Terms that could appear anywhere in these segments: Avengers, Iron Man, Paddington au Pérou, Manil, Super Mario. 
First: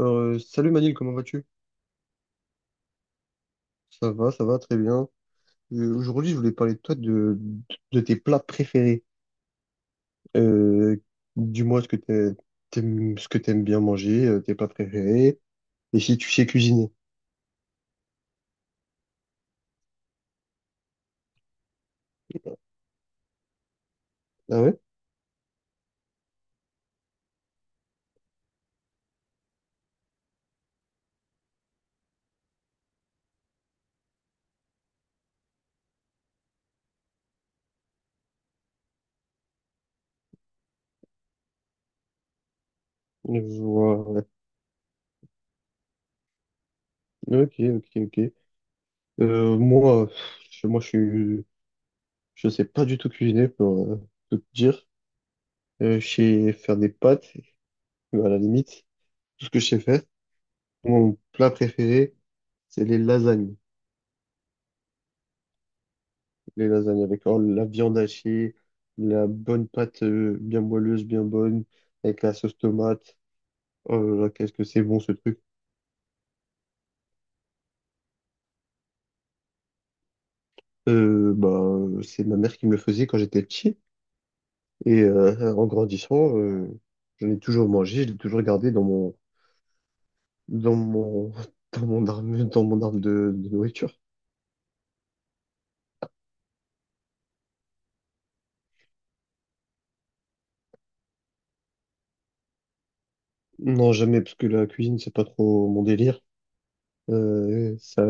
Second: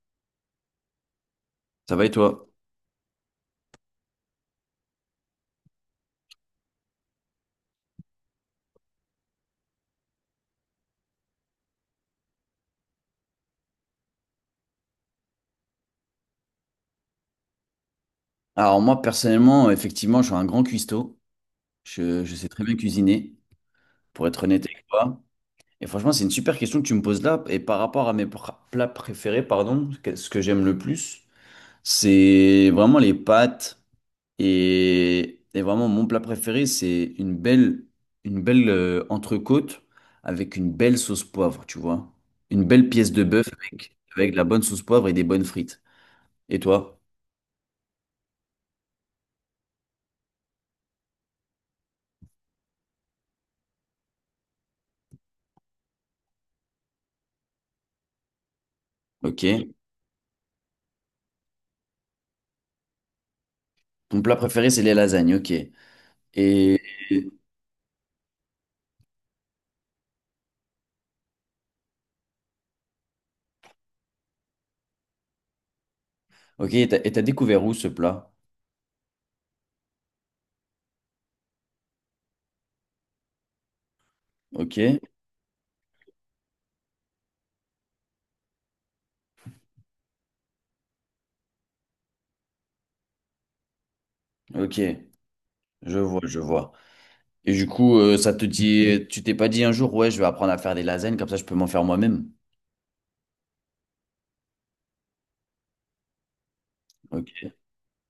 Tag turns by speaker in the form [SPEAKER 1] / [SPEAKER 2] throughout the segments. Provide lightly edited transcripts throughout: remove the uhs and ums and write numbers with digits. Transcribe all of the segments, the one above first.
[SPEAKER 1] Salut Manil, comment vas-tu?
[SPEAKER 2] Ça va et toi?
[SPEAKER 1] Ça va, très bien. Aujourd'hui, je voulais parler de tes plats préférés. Euh, Dis-moi ce que t'aimes, ce que t'aimes bien manger, tes plats préférés, et si tu sais cuisiner.
[SPEAKER 2] Alors moi personnellement, effectivement, je suis un grand cuistot. Je sais très bien cuisiner, pour être
[SPEAKER 1] Ah
[SPEAKER 2] honnête
[SPEAKER 1] ouais?
[SPEAKER 2] avec toi. Et franchement, c'est une super question que tu me poses là. Et par rapport à mes plats préférés, pardon, ce que j'aime le plus, c'est vraiment les pâtes. Et vraiment, mon plat préféré, c'est une belle entrecôte avec une belle sauce poivre, tu vois. Une belle pièce de bœuf avec,
[SPEAKER 1] Voilà.
[SPEAKER 2] avec de la bonne sauce poivre et des bonnes frites. Et toi?
[SPEAKER 1] Ok, ok, ok. Euh, moi, moi, je sais pas du tout cuisiner pour tout te dire. Je sais faire des pâtes, mais à la limite, tout ce que je
[SPEAKER 2] Ok.
[SPEAKER 1] sais faire. Mon plat préféré, c'est les lasagnes.
[SPEAKER 2] Ton plat préféré, c'est les lasagnes. Ok.
[SPEAKER 1] Les
[SPEAKER 2] Et,
[SPEAKER 1] lasagnes avec oh, la viande hachée, la bonne pâte bien moelleuse, bien bonne, avec la sauce tomate. Oh là là, qu'est-ce que c'est bon ce truc.
[SPEAKER 2] ok, et t'as découvert où ce plat?
[SPEAKER 1] C'est ma mère qui me le faisait quand j'étais petit.
[SPEAKER 2] Ok,
[SPEAKER 1] Et en grandissant, j'en ai toujours mangé, je l'ai toujours gardé dans mon dans mon arme de nourriture.
[SPEAKER 2] ok, je vois. Et du coup, ça te dit, tu t'es pas dit un jour, ouais, je vais apprendre à faire des lasagnes, comme ça je peux m'en faire moi-même.
[SPEAKER 1] Non, jamais, parce que la cuisine, c'est pas trop mon délire.
[SPEAKER 2] Ok,
[SPEAKER 1] Ça,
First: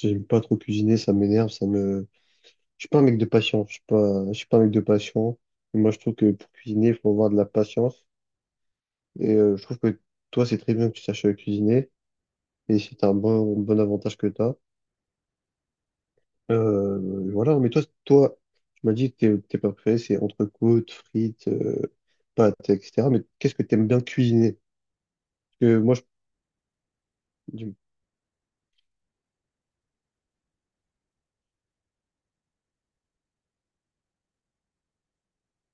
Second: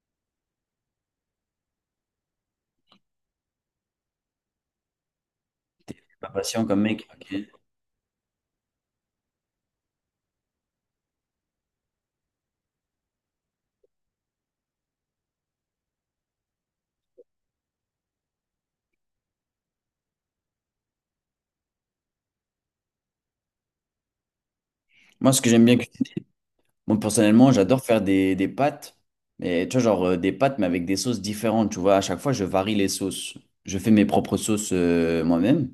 [SPEAKER 1] j'aime pas trop cuisiner, ça m'énerve, je suis pas un mec de patience. Je suis pas un mec de patience. Et moi, je trouve
[SPEAKER 2] pas
[SPEAKER 1] que pour
[SPEAKER 2] patient comme
[SPEAKER 1] cuisiner, il
[SPEAKER 2] mec.
[SPEAKER 1] faut avoir de la
[SPEAKER 2] Ok.
[SPEAKER 1] patience. Et je trouve que toi, c'est très bien que tu saches cuisiner. Et c'est un bon avantage que tu as. Voilà. Mais toi, tu m'as dit que t'es pas prêt. C'est entrecôte, frites, pâtes, etc. Mais qu'est-ce que tu aimes bien cuisiner?
[SPEAKER 2] Moi, ce que j'aime
[SPEAKER 1] Parce
[SPEAKER 2] bien,
[SPEAKER 1] que moi, je...
[SPEAKER 2] moi personnellement,
[SPEAKER 1] du-
[SPEAKER 2] j'adore faire des pâtes, mais tu vois, genre des pâtes, mais avec des sauces différentes, tu vois. À chaque fois, je varie les sauces. Je fais mes propres sauces moi-même.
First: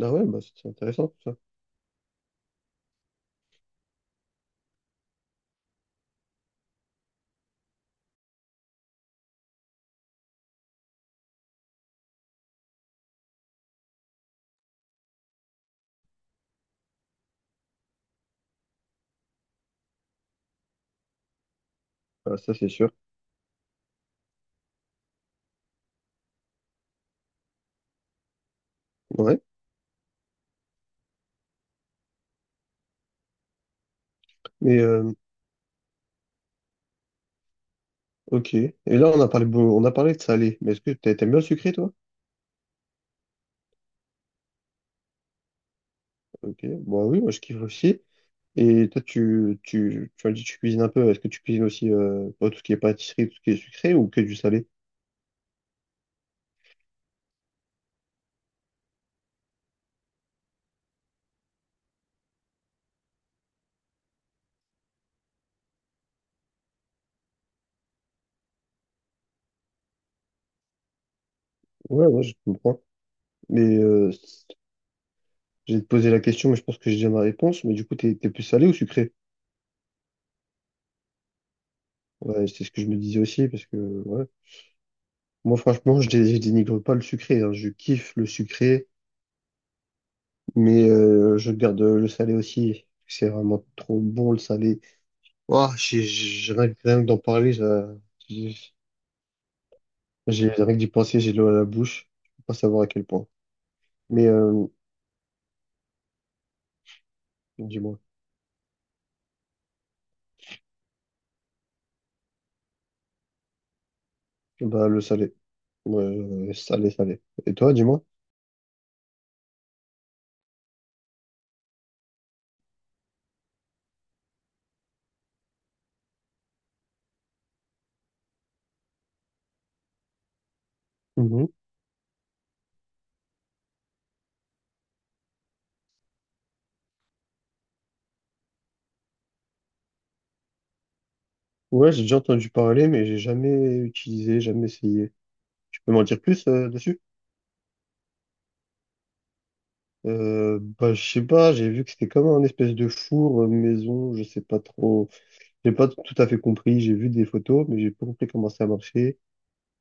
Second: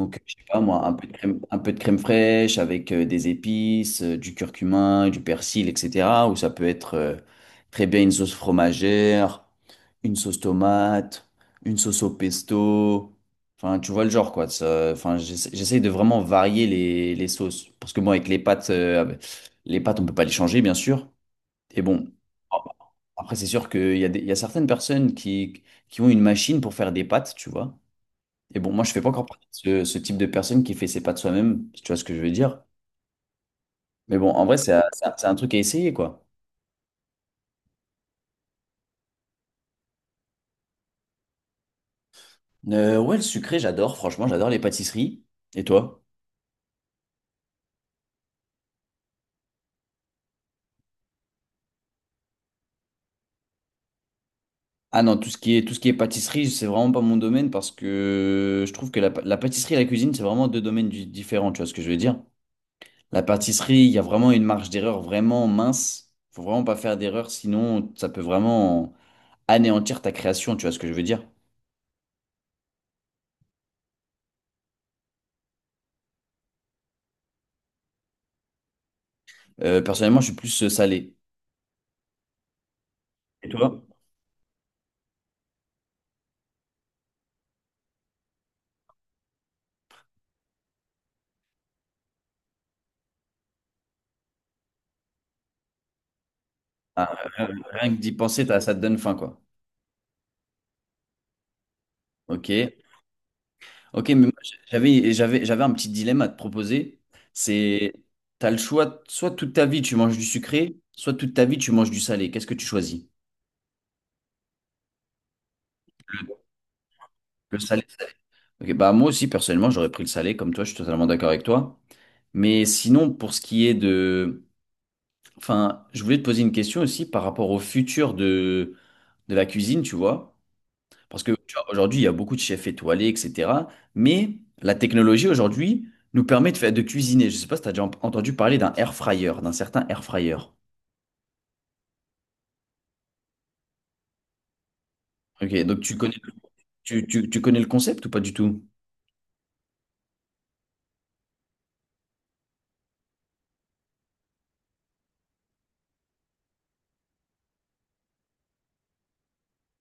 [SPEAKER 1] Ah ouais,
[SPEAKER 2] je
[SPEAKER 1] bah,
[SPEAKER 2] sais pas
[SPEAKER 1] c'est
[SPEAKER 2] moi, un peu
[SPEAKER 1] intéressant
[SPEAKER 2] de
[SPEAKER 1] tout ça.
[SPEAKER 2] crème, un peu de crème fraîche avec des épices, du curcuma, du persil, etc. Ou ça peut être très bien une sauce fromagère, une sauce tomate, une sauce au pesto. Enfin, tu vois le genre quoi. Enfin, j'essaye de vraiment varier les sauces. Parce que moi avec les pâtes, on peut pas les changer, bien sûr. Et bon,
[SPEAKER 1] Ah, ça,
[SPEAKER 2] oh,
[SPEAKER 1] c'est sûr.
[SPEAKER 2] après, c'est sûr qu'il y a il y a certaines personnes qui ont une machine pour faire des pâtes, tu vois. Et bon, moi, je fais pas encore
[SPEAKER 1] Ouais.
[SPEAKER 2] partie de ce, ce type de personne qui fait ses pas de soi-même, si tu vois ce que je veux dire. Mais bon, en vrai, c'est
[SPEAKER 1] Mais
[SPEAKER 2] un
[SPEAKER 1] euh,
[SPEAKER 2] c'est un truc à essayer, quoi.
[SPEAKER 1] ok. Et là, on a parlé, on a parlé de salé. Mais est-ce que t'aimes bien le sucré, toi?
[SPEAKER 2] Ouais, le sucré, j'adore, franchement, j'adore les pâtisseries. Et toi?
[SPEAKER 1] Ok. Bon, oui, moi, je kiffe aussi. Et toi, tu as dit que tu cuisines un peu. Est-ce que tu cuisines aussi pas tout ce qui est pâtisserie, tout ce qui est sucré ou que du salé?
[SPEAKER 2] Ah non, tout ce qui est, tout ce qui est pâtisserie, c'est vraiment pas mon domaine parce que je trouve que la, la pâtisserie et la cuisine, c'est vraiment deux domaines différents, tu vois ce que je veux dire? La pâtisserie, il y a vraiment une marge d'erreur vraiment mince. Faut vraiment pas faire d'erreur, sinon ça peut vraiment anéantir ta création, tu vois ce que je veux dire?
[SPEAKER 1] Ouais, ouais, je comprends. Mais euh, j'ai posé la question, mais je pense que j'ai déjà ma réponse. Mais du coup, t'es plus salé ou sucré?
[SPEAKER 2] Personnellement, je suis plus salé.
[SPEAKER 1] Ouais, c'est ce que je me disais
[SPEAKER 2] Et
[SPEAKER 1] aussi, parce que
[SPEAKER 2] toi?
[SPEAKER 1] ouais. Moi, franchement, je dénigre pas le sucré, hein. Je kiffe le sucré, mais je garde le salé aussi. C'est vraiment trop bon le salé. Rien que
[SPEAKER 2] Ah,
[SPEAKER 1] d'en parler,
[SPEAKER 2] rien que d'y penser,
[SPEAKER 1] j'ai,
[SPEAKER 2] t'as- ça te donne faim, quoi.
[SPEAKER 1] rien que d'y penser, j'ai l'eau à la bouche. Je peux pas
[SPEAKER 2] Ok.
[SPEAKER 1] savoir à quel point.
[SPEAKER 2] Ok, mais
[SPEAKER 1] Mais
[SPEAKER 2] moi,
[SPEAKER 1] euh,
[SPEAKER 2] j'avais un petit dilemme à te proposer. C'est,
[SPEAKER 1] dis-moi,
[SPEAKER 2] t'as le choix, soit toute ta vie tu manges du sucré, soit toute ta vie tu manges du salé. Qu'est-ce que tu choisis?
[SPEAKER 1] bah le salé, ouais, ouais, salé, salé. Et
[SPEAKER 2] Le
[SPEAKER 1] toi,
[SPEAKER 2] salé.
[SPEAKER 1] dis-moi?
[SPEAKER 2] Salé. Ok, bah moi aussi, personnellement, j'aurais pris le salé, comme toi, je suis totalement d'accord avec toi. Mais sinon, pour ce qui est de... Enfin, je voulais te poser une question aussi par rapport au futur de la cuisine, tu vois. Parce que
[SPEAKER 1] Mhm.
[SPEAKER 2] tu vois, aujourd'hui, il y a beaucoup de chefs étoilés, etc. Mais la technologie aujourd'hui nous permet de faire de cuisiner. Je ne sais pas si tu as déjà entendu parler d'un air fryer, d'un certain air fryer.
[SPEAKER 1] Ouais, j'ai déjà entendu parler, mais j'ai jamais utilisé, jamais essayé.
[SPEAKER 2] Ok, donc
[SPEAKER 1] Tu peux
[SPEAKER 2] tu
[SPEAKER 1] m'en
[SPEAKER 2] connais,
[SPEAKER 1] dire plus dessus?
[SPEAKER 2] tu connais le concept ou pas du tout?
[SPEAKER 1] Bah je sais pas, j'ai vu que c'était comme un espèce de four maison, je sais pas trop, j'ai pas tout à fait compris. J'ai vu des photos, mais j'ai pas compris comment ça marchait.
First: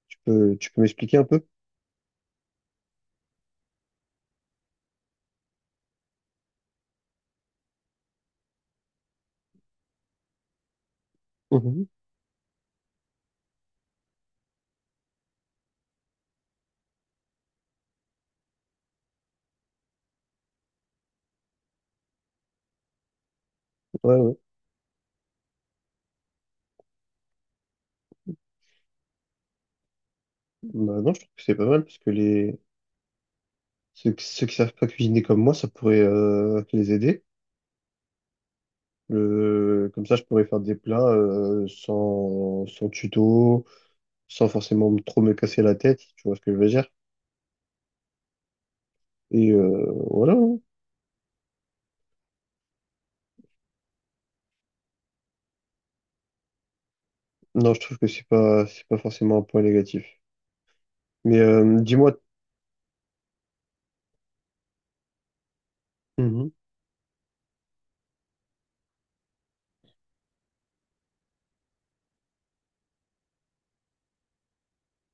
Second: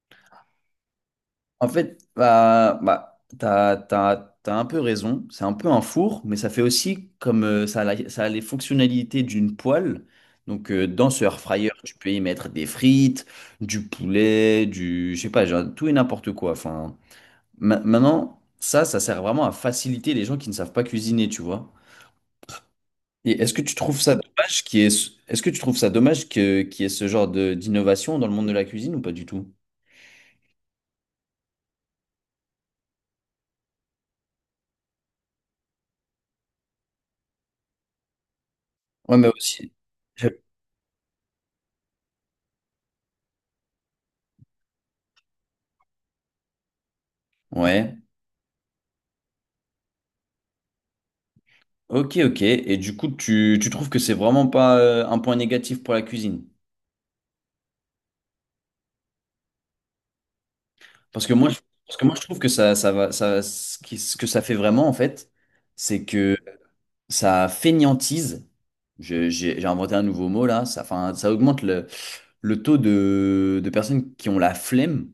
[SPEAKER 1] Tu peux m'expliquer un peu?
[SPEAKER 2] En fait, bah, t'as un peu raison. C'est un peu un four, mais ça fait aussi comme ça, ça a les fonctionnalités d'une poêle. Donc, dans ce air fryer,
[SPEAKER 1] Mhm.
[SPEAKER 2] tu peux y mettre des frites, du poulet, du, je sais pas, genre, tout et n'importe quoi. Enfin, maintenant, ça sert vraiment à faciliter les gens qui ne savent pas cuisiner, tu vois. Et est-ce que tu trouves ça
[SPEAKER 1] Ouais, ouais.
[SPEAKER 2] dommage qu'il y ait ce... est-ce que tu trouves ça dommage que qu'il y ait ce genre de d'innovation dans le monde de la cuisine ou pas du tout?
[SPEAKER 1] Bah non, je trouve que c'est pas mal parce que les ceux qui savent pas cuisiner comme moi, ça pourrait les aider.
[SPEAKER 2] Ouais, mais aussi.
[SPEAKER 1] Comme ça, je
[SPEAKER 2] Je-
[SPEAKER 1] pourrais faire des plats euh, sans tuto, sans forcément trop me casser la tête, tu vois ce que je veux dire?
[SPEAKER 2] Ouais.
[SPEAKER 1] Et voilà, hein.
[SPEAKER 2] Ok, ok. Et du coup, tu trouves que c'est vraiment pas un point négatif pour la cuisine?
[SPEAKER 1] Non, je trouve que c'est pas forcément un point négatif.
[SPEAKER 2] Parce que moi, je, parce que
[SPEAKER 1] Dis-moi,
[SPEAKER 2] moi, je trouve que ça va, ça, ce que ça fait vraiment, en fait, c'est que
[SPEAKER 1] Mhm.
[SPEAKER 2] ça fainéantise. J'ai inventé un nouveau mot là. Ça, enfin, ça augmente le taux de personnes qui ont la flemme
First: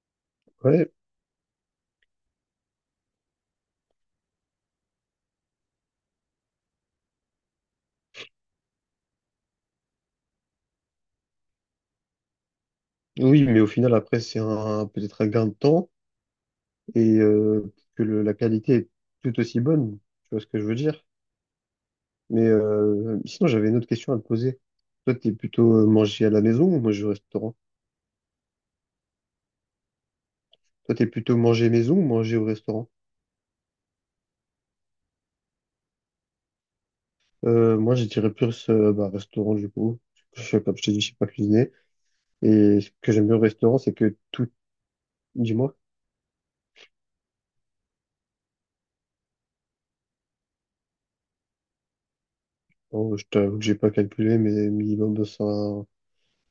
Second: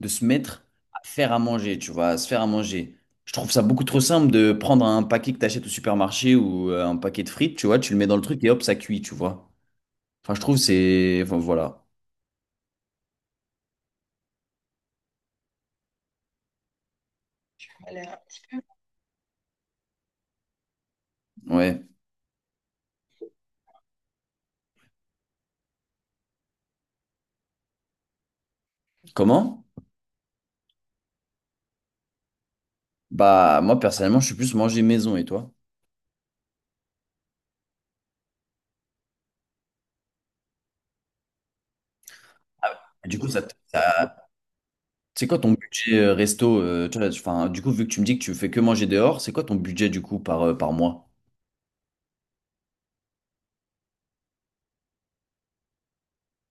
[SPEAKER 2] de se mettre
[SPEAKER 1] Ouais,
[SPEAKER 2] à faire à manger, tu vois, à se faire à manger. Je trouve ça beaucoup trop simple de prendre un paquet que t'achètes au supermarché ou un paquet de frites, tu vois, tu le mets dans le truc et hop, ça cuit, tu vois. Enfin, je trouve c'est... Enfin, voilà.
[SPEAKER 1] oui, mais au final, après, c'est un, peut-être un gain de temps et que la qualité est tout aussi bonne, tu vois ce que je veux dire?
[SPEAKER 2] Ouais.
[SPEAKER 1] Sinon, j'avais une autre question à te poser. Toi, t'es plutôt manger à la maison ou manger au restaurant?
[SPEAKER 2] Comment?
[SPEAKER 1] Toi, t'es plutôt manger maison ou manger au restaurant?
[SPEAKER 2] Bah, moi, personnellement, je suis plus manger maison et toi?
[SPEAKER 1] Moi, je dirais plus bah, restaurant du coup. Je, comme je t'ai dit, je sais pas cuisiner. Et ce que
[SPEAKER 2] Du
[SPEAKER 1] j'aime
[SPEAKER 2] coup,
[SPEAKER 1] bien au restaurant, c'est que tout,
[SPEAKER 2] c'est quoi ton
[SPEAKER 1] dis-moi,
[SPEAKER 2] budget resto? Tu vois, enfin, du coup, vu que tu me dis que tu fais que manger dehors, c'est quoi ton budget du coup par, par mois?
[SPEAKER 1] Oh, je t'avoue que j'ai pas calculé, mais minimum de 5,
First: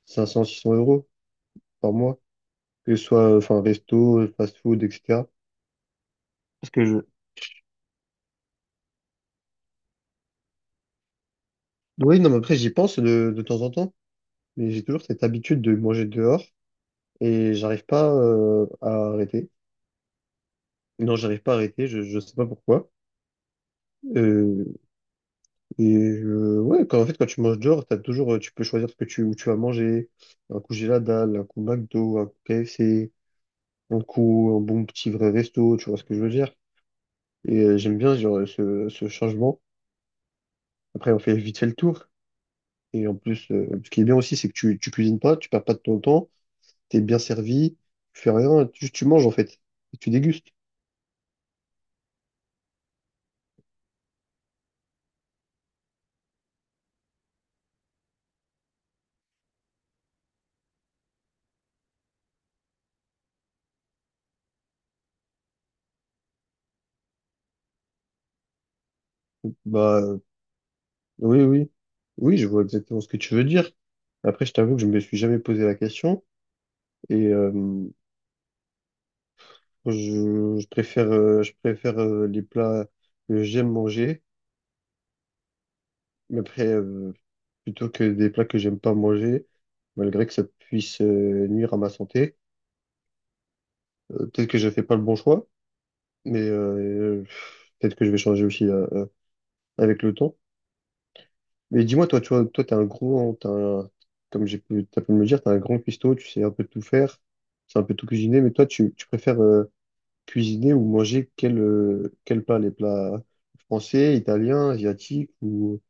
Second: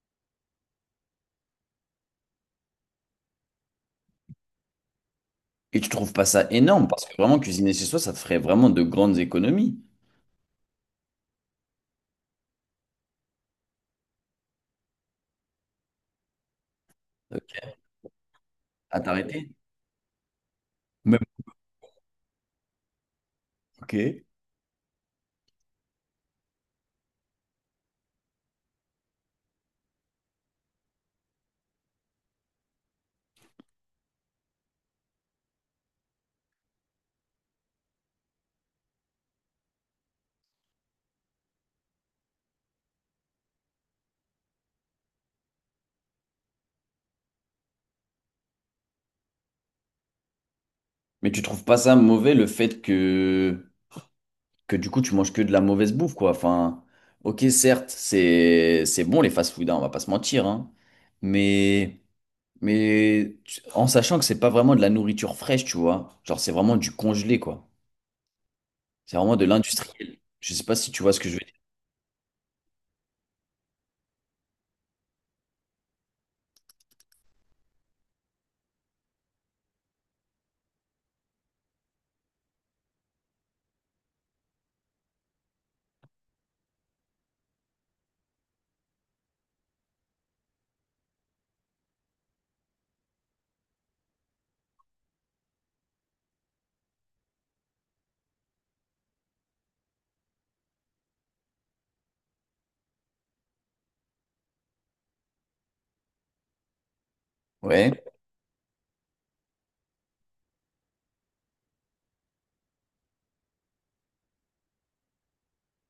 [SPEAKER 1] 500-600 euros par mois, que ce soit enfin resto, fast-food, etc.
[SPEAKER 2] Et tu trouves pas ça
[SPEAKER 1] Parce que
[SPEAKER 2] énorme
[SPEAKER 1] je,
[SPEAKER 2] parce que vraiment cuisiner chez soi, ça te ferait vraiment de grandes économies
[SPEAKER 1] oui, non, mais après j'y pense de temps en temps, mais j'ai toujours cette habitude de manger dehors
[SPEAKER 2] euh,
[SPEAKER 1] et j'arrive pas à
[SPEAKER 2] à t'arrêter.
[SPEAKER 1] arrêter. Non,
[SPEAKER 2] Même
[SPEAKER 1] j'arrive pas à arrêter. Je sais pas pourquoi.
[SPEAKER 2] ok.
[SPEAKER 1] Euh, Et ouais, quand, en fait, quand tu manges dehors, t'as toujours, tu peux choisir où tu vas manger. Un coup j'ai la dalle, un coup McDo, un coup KFC, un coup un bon petit vrai resto, tu vois ce que je veux dire. Et j'aime bien genre, ce changement. Après, on fait vite fait le tour. Et en plus, ce qui est bien aussi, c'est que tu cuisines pas, tu perds pas de ton temps, t'es bien servi, tu fais rien, tu manges en fait, et tu dégustes.
[SPEAKER 2] Mais tu trouves pas ça mauvais le fait que du coup tu manges que de la mauvaise bouffe quoi. Enfin, ok certes c'est bon les fast-food, hein, on va pas se mentir hein. Mais mais en sachant que c'est pas vraiment de la nourriture fraîche, tu vois. Genre c'est vraiment du congelé quoi. C'est vraiment de
[SPEAKER 1] Bah
[SPEAKER 2] l'industriel.
[SPEAKER 1] euh,
[SPEAKER 2] Je sais pas si tu vois ce que je
[SPEAKER 1] oui,
[SPEAKER 2] veux dire.
[SPEAKER 1] oui, oui, je vois exactement ce que tu veux dire. Après, je t'avoue que je me suis jamais posé la question. Et je préfère les plats que j'aime manger, mais après, plutôt que des plats que j'aime pas manger, malgré que ça puisse nuire à ma santé. Peut-être que je fais pas le bon choix, mais peut-être que je vais changer aussi avec le temps. Mais dis-moi, toi, tu vois, toi, t'es un gros, hein, comme j'ai pu, t'as pu me le dire, t'es un grand cuistot, tu sais un peu tout faire, tu sais un
[SPEAKER 2] Ouais.
[SPEAKER 1] peu tout cuisiner, mais toi, tu préfères cuisiner ou manger quel plat, les plats français, italiens, asiatiques ou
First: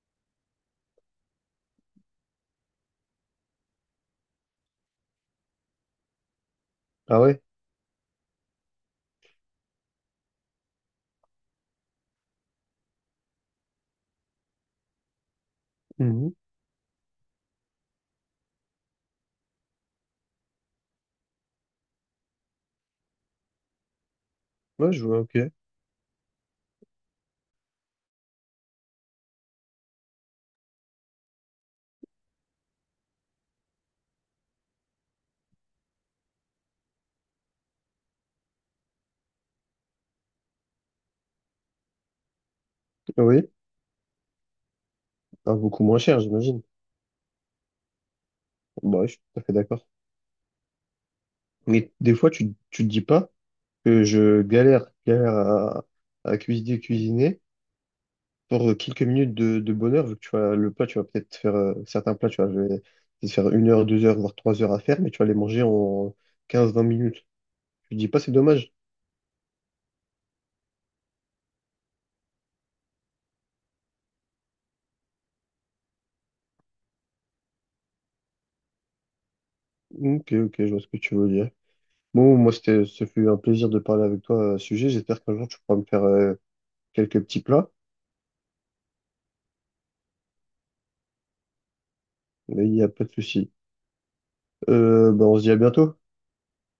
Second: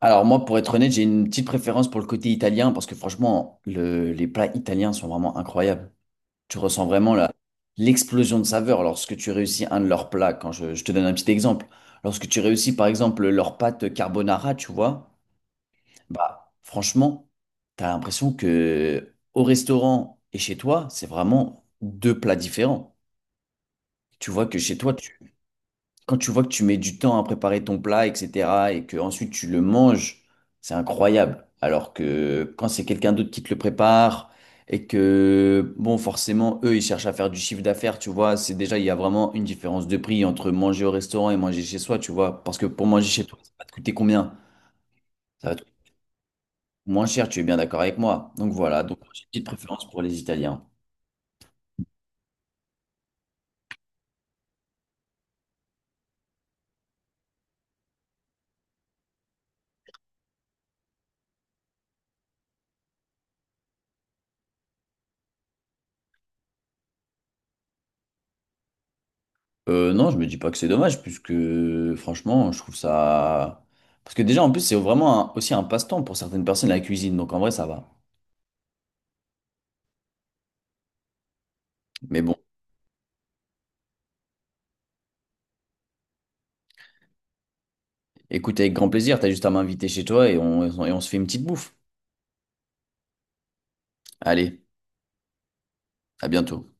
[SPEAKER 2] Alors moi, pour être honnête, j'ai une petite préférence pour le côté italien parce que franchement, les plats italiens sont vraiment incroyables. Tu ressens vraiment
[SPEAKER 1] Ah
[SPEAKER 2] la,
[SPEAKER 1] ouais?
[SPEAKER 2] l'explosion de saveur lorsque tu réussis un de leurs plats. Quand je te donne un petit exemple, lorsque tu réussis par exemple leur pâte carbonara, tu vois,
[SPEAKER 1] Mhm.
[SPEAKER 2] bah franchement, t'as l'impression que au restaurant et chez toi, c'est vraiment deux plats différents. Tu vois que chez
[SPEAKER 1] Ouais,
[SPEAKER 2] toi,
[SPEAKER 1] je vois, ok.
[SPEAKER 2] quand tu vois que tu mets du temps à préparer ton plat, etc., et que ensuite tu le manges, c'est incroyable. Alors que quand c'est quelqu'un d'autre qui te le prépare et que, bon, forcément, eux, ils cherchent à faire du chiffre d'affaires, tu vois, c'est déjà, il y a vraiment une différence de prix entre manger au restaurant et manger chez soi, tu vois. Parce que pour manger
[SPEAKER 1] Ah
[SPEAKER 2] chez toi, ça
[SPEAKER 1] oui,
[SPEAKER 2] va te coûter combien? Ça
[SPEAKER 1] ah,
[SPEAKER 2] va te
[SPEAKER 1] beaucoup
[SPEAKER 2] coûter
[SPEAKER 1] moins cher, j'imagine.
[SPEAKER 2] moins cher, tu es bien d'accord avec moi. Donc voilà, donc
[SPEAKER 1] Bah, ouais, je suis
[SPEAKER 2] j'ai une
[SPEAKER 1] tout à
[SPEAKER 2] petite
[SPEAKER 1] fait d'accord.
[SPEAKER 2] préférence pour les Italiens.
[SPEAKER 1] Mais des fois, tu te dis pas que je galère à, cuisiner pour quelques minutes de bonheur, vu que tu vois, le plat, tu vas peut-être faire certains plats, tu vas je vais te faire 1 heure, 2 heures, voire 3 heures à faire, mais tu vas les manger en 15 20 minutes. Tu te dis pas, c'est dommage.
[SPEAKER 2] Non, je me dis pas que c'est dommage, puisque franchement, je trouve ça. Parce que déjà, en plus, c'est vraiment aussi un passe-temps pour certaines personnes, la cuisine, donc en vrai, ça va.
[SPEAKER 1] Ok, ok, je vois ce que tu veux dire.
[SPEAKER 2] Mais bon,
[SPEAKER 1] Bon, moi, ce fut un plaisir de parler avec toi à ce sujet. J'espère qu'un jour, tu pourras me faire quelques petits plats,
[SPEAKER 2] écoute, avec grand plaisir, t'as juste à m'inviter chez toi et on se fait une petite bouffe.
[SPEAKER 1] mais il n'y a pas de souci.
[SPEAKER 2] Allez,
[SPEAKER 1] Ben, on se dit à bientôt.
[SPEAKER 2] à bientôt.